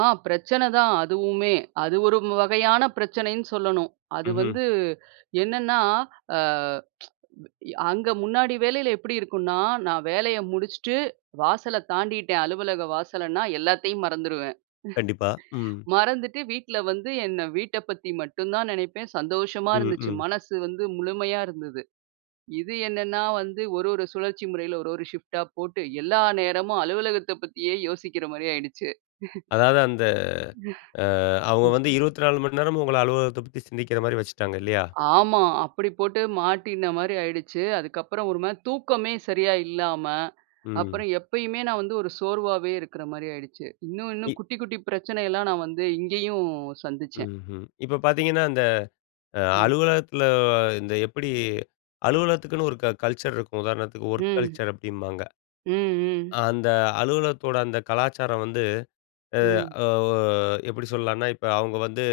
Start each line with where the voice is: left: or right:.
right: ஆ பிரச்சனை தான் அதுவுமே! அது ஒரு மு வகையான பிரச்சனைன்னு சொல்லணும். அது
left: ம்ஹ்ம்.
right: வந்து என்னன்னா, ஆ எ அங்க முன்னாடி வேலையில எப்பிடி இருக்குன்னா, நான் வேலைய முடிச்சுட்டு வாசல தாண்டிட்டேன் அலுவலக வாசல்ன்னா எல்லாத்தையும் மறந்துருவேன்.
left: கண்டிப்பா, ம்.
right: மறந்துட்டு வீட்ல வந்து என்ன வீட்ட பத்தி மட்டும் தான் நினைப்பேன், சந்தோஷமா
left: ம்,
right: இருந்துச்சு,
left: ம்.
right: மனசு வந்து முழுமையா இருந்தது. இது என்னன்னா வந்து ஒரு ஒரு சுழற்சி முறையில ஒரு ஒரு ஷிஃப்ட் ஆ போட்டு எல்லா நேரமும் அலுவலகத்த பத்தியே யோசிக்கிறமாரி ஆயிடுச்சு.
left: அதாது அந்த அ அவுங்க வந்து 24 மணி நேரமும் உங்கள அலுவலகத்த பத்தி சிந்திக்கிறமாரி வச்சுட்டாங்க இல்லயா?
right: ஆமா. அப்பிடி போட்டு மாட்டினமாரி ஆயிடுச்சு. அதுக்கப்புறம் ஒருமாரி தூக்கமே சரியா இல்லாம,
left: ம்.
right: அப்புறம் எப்பயுமே நான் வந்து ஒரு சோர்வாவே இருக்கிறமாரி ஆயிடுச்சு. இன்னும் இன்னும்
left: இ
right: குட்டி குட்டி பிரச்சனைலாம் நான் வந்து இங்கேயும் சந்திச்சேன்.
left: ம்ஹ்ம். இப்ப பாத்தீங்கன்னா, அந்த அ
right: ம்.
left: அலுவலகத்துல இந்த எப்பிடி அலுவலகத்துக்குன்னு ஒரு க கல்ச்சர் இருக்கும். உதாரணத்துக்கு ஒர்க்
right: ம்.
left: கல்ச்சர் அப்பிடிம்பாங்க.
right: ம், ம்.
left: அ அந்த அலுவலகத்தோட அந்த கலாச்சாரம் வந்து
right: ம்.
left: அ ஒ எப்பிடி சொல்லான்னா, இப்ப அவுங்க வந்து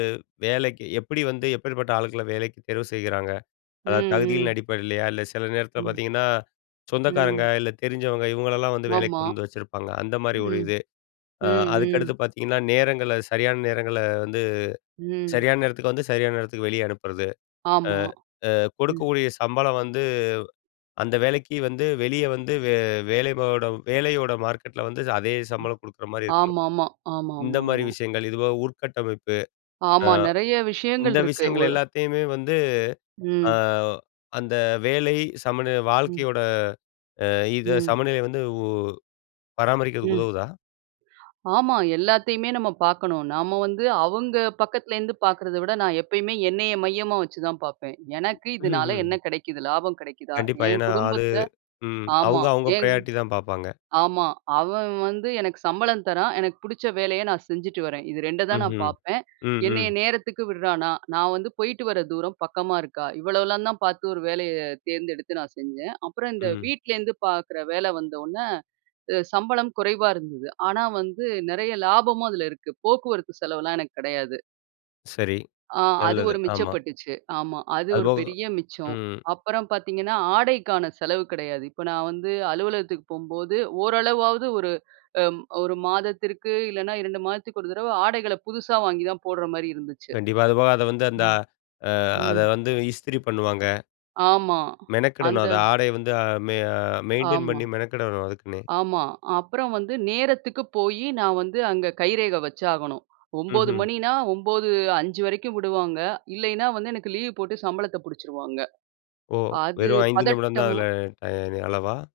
left: வேலைக்கு, எப்பிடி வந்து எப்பேர்பட்ட ஆள்கள வேலைக்கி தேர்வு செய்றாங்க.
right: ம்,
left: அதாவது தகுதிகளின்
right: ம்.
left: அடிப்படையிலயா! இல்ல சில நேரத்தில
right: ம்.
left: பாத்தீங்கன்னா, சொந்தக்காரங்க
right: ம்.
left: இல்ல தெரிஞ்சவங்க இவங்களலாம் வந்து வேலைக்கு
right: ஆமா.
left: கொண்டு வந்து வச்சிருப்பாங்க அந்த மாதிரி ஒரு
right: ம்,
left: இது. அ
right: ம்,
left: அதுக்கடுத்து
right: ம்.
left: பாத்தீங்கன்னா, நேரங்கள சரியான நேரங்கள வந்து
right: ம்.
left: சரியான நேரத்துக்கு வந்து சரியான நேரத்துக்கு வெளியே அனுப்புறது. அ
right: ஆமா,
left: அ
right: ம்.
left: கொடுக்கக்கூடிய சம்பளம் வந்து அந்த வேலைக்கி வந்து வெளிய வந்து வே வேலபோடம் வேலையோட மார்க்கெட்ல வந்து அதே சம்பளம் கொடுக்குற மாரி இருக்கும்.
right: ஆமாமா,
left: இந்தமாரி
right: ஆமாமாமா.
left: விஷயங்கள். இதுபோக உற்கட்டமைப்பு, அ
right: ஆமா. நெறையா விஷயங்கள்
left: இந்த
right: இருக்கு
left: விஷயங்கள்
right: ஒர்
left: எல்லாத்தையுமே வந்து அ
right: ம்.
left: அந்த வேலை சமநிலை
right: ம்.
left: வாழ்க்கையோட அ இத
right: ம்.
left: சமநிலை வந்து உ பராமரிக்கிறதுக்கு
right: ம்.
left: உதவுதா?
right: ஆமா. எல்லாத்தையுமே நாம பாக்கணும். நாம வந்து அவுங்க பக்கத்துல இருந்து பாக்குறத விட நான் எப்பயுமே என்னைய மையமா வச்சு தான் பாப்பேன். எனக்கு இதனால என்ன
left: [unintelligible]
right: கிடைக்குது? லாபம் கிடைக்குதா?
left: கண்டிப்பா.
right: என்
left: ஏன்னா, அது
right: குடும்பத்த,
left: ம்
right: ஆமா,
left: அவுங்க அவுங்க
right: என்
left: பிரையாரிட்டி தான் பாப்பாங்க.
right: ஆமா. அவன் வந்து எனக்கு சம்பளம் தரான். எனக்கு பிடிச்ச வேலைய நான் செஞ்சுட்டு வரேன். இது 2 தான் நான்
left: ம்ஹ்ம்,
right: பார்ப்பேன்.
left: ம்,
right: என்னைய
left: ம்.
right: நேரத்துக்கு விடுறான்னா! நான் வந்து போயிட்டு வர தூரம் பக்கமா இருக்கா! இவ்வளோலாம் தான் பார்த்து ஒரு வேலைய தேர்ந்தெடுத்து நான் செஞ்சேன். அப்பறம் இந்த
left: ம்.
right: வீட்லேந்து பாக்கிற வேலை வந்த உடனே அ சம்பளம் குறைவா இருந்தது. ஆனா வந்து நிறைய லாபமும் அதில இருக்கு. போக்குவரத்து செலவுலாம் எனக்கு கிடையாது.
left: சரி,
right: ஆ அது
left: நல்லது.
right: ஒரு
left: ஆமா.
right: மிச்சப்பட்டுச்சு. ஆமா அது ஒரு
left: அதுபோக,
right: பெரிய மிச்சம்.
left: ம்.
right: அப்பறம் பாத்தீங்கன்னா, ஆடைக்கான செலவு கிடையாது. இப்ப நான் வந்து அலுவலகத்துக்கு போம்போது, ஓரளவாவது ஒரு, அ 1 மாதத்திற்கு இல்லன்னா 2 மாதத்துக்கு ஒரு தடவ ஆடைகள புதுசா வாங்கி தான் போட்ற மாரி இருந்துச்சு.
left: கண்டிப்பா. அதுபோக அத வந்து அந்த
right: அ.
left: அ அத
right: ம்.
left: வந்து இஸ்திரி பண்ணுவாங்க.
right: ஆமா.
left: மெனக்கிடணும்.
right: அந்த
left: அத ஆடைய வந்து மெ மெயின்டெயின்
right: ஆமா,
left: பண்ணி மெனக்கிடணும் அதுக்குன்னே.
right: ஆமா. அப்பறம் வந்து நேரத்துக்கு போயி நான் வந்து அங்க கைரேகை வச்சு ஆகணும். 9 மணின்னா
left: ம்ஹ்ம்.
right: மணின்னா 9:05 வரைக்கும் விடுவாங்க. இல்லையின்னா, வந்து எனக்கு லீவ் போட்டு சம்பளத்த பிடிச்சிருவாங்க.
left: ஓ!
right: அது
left: வெறும் 5 நிமிடம் தான்
right: பதட்டமா
left: அதில டை அளவா?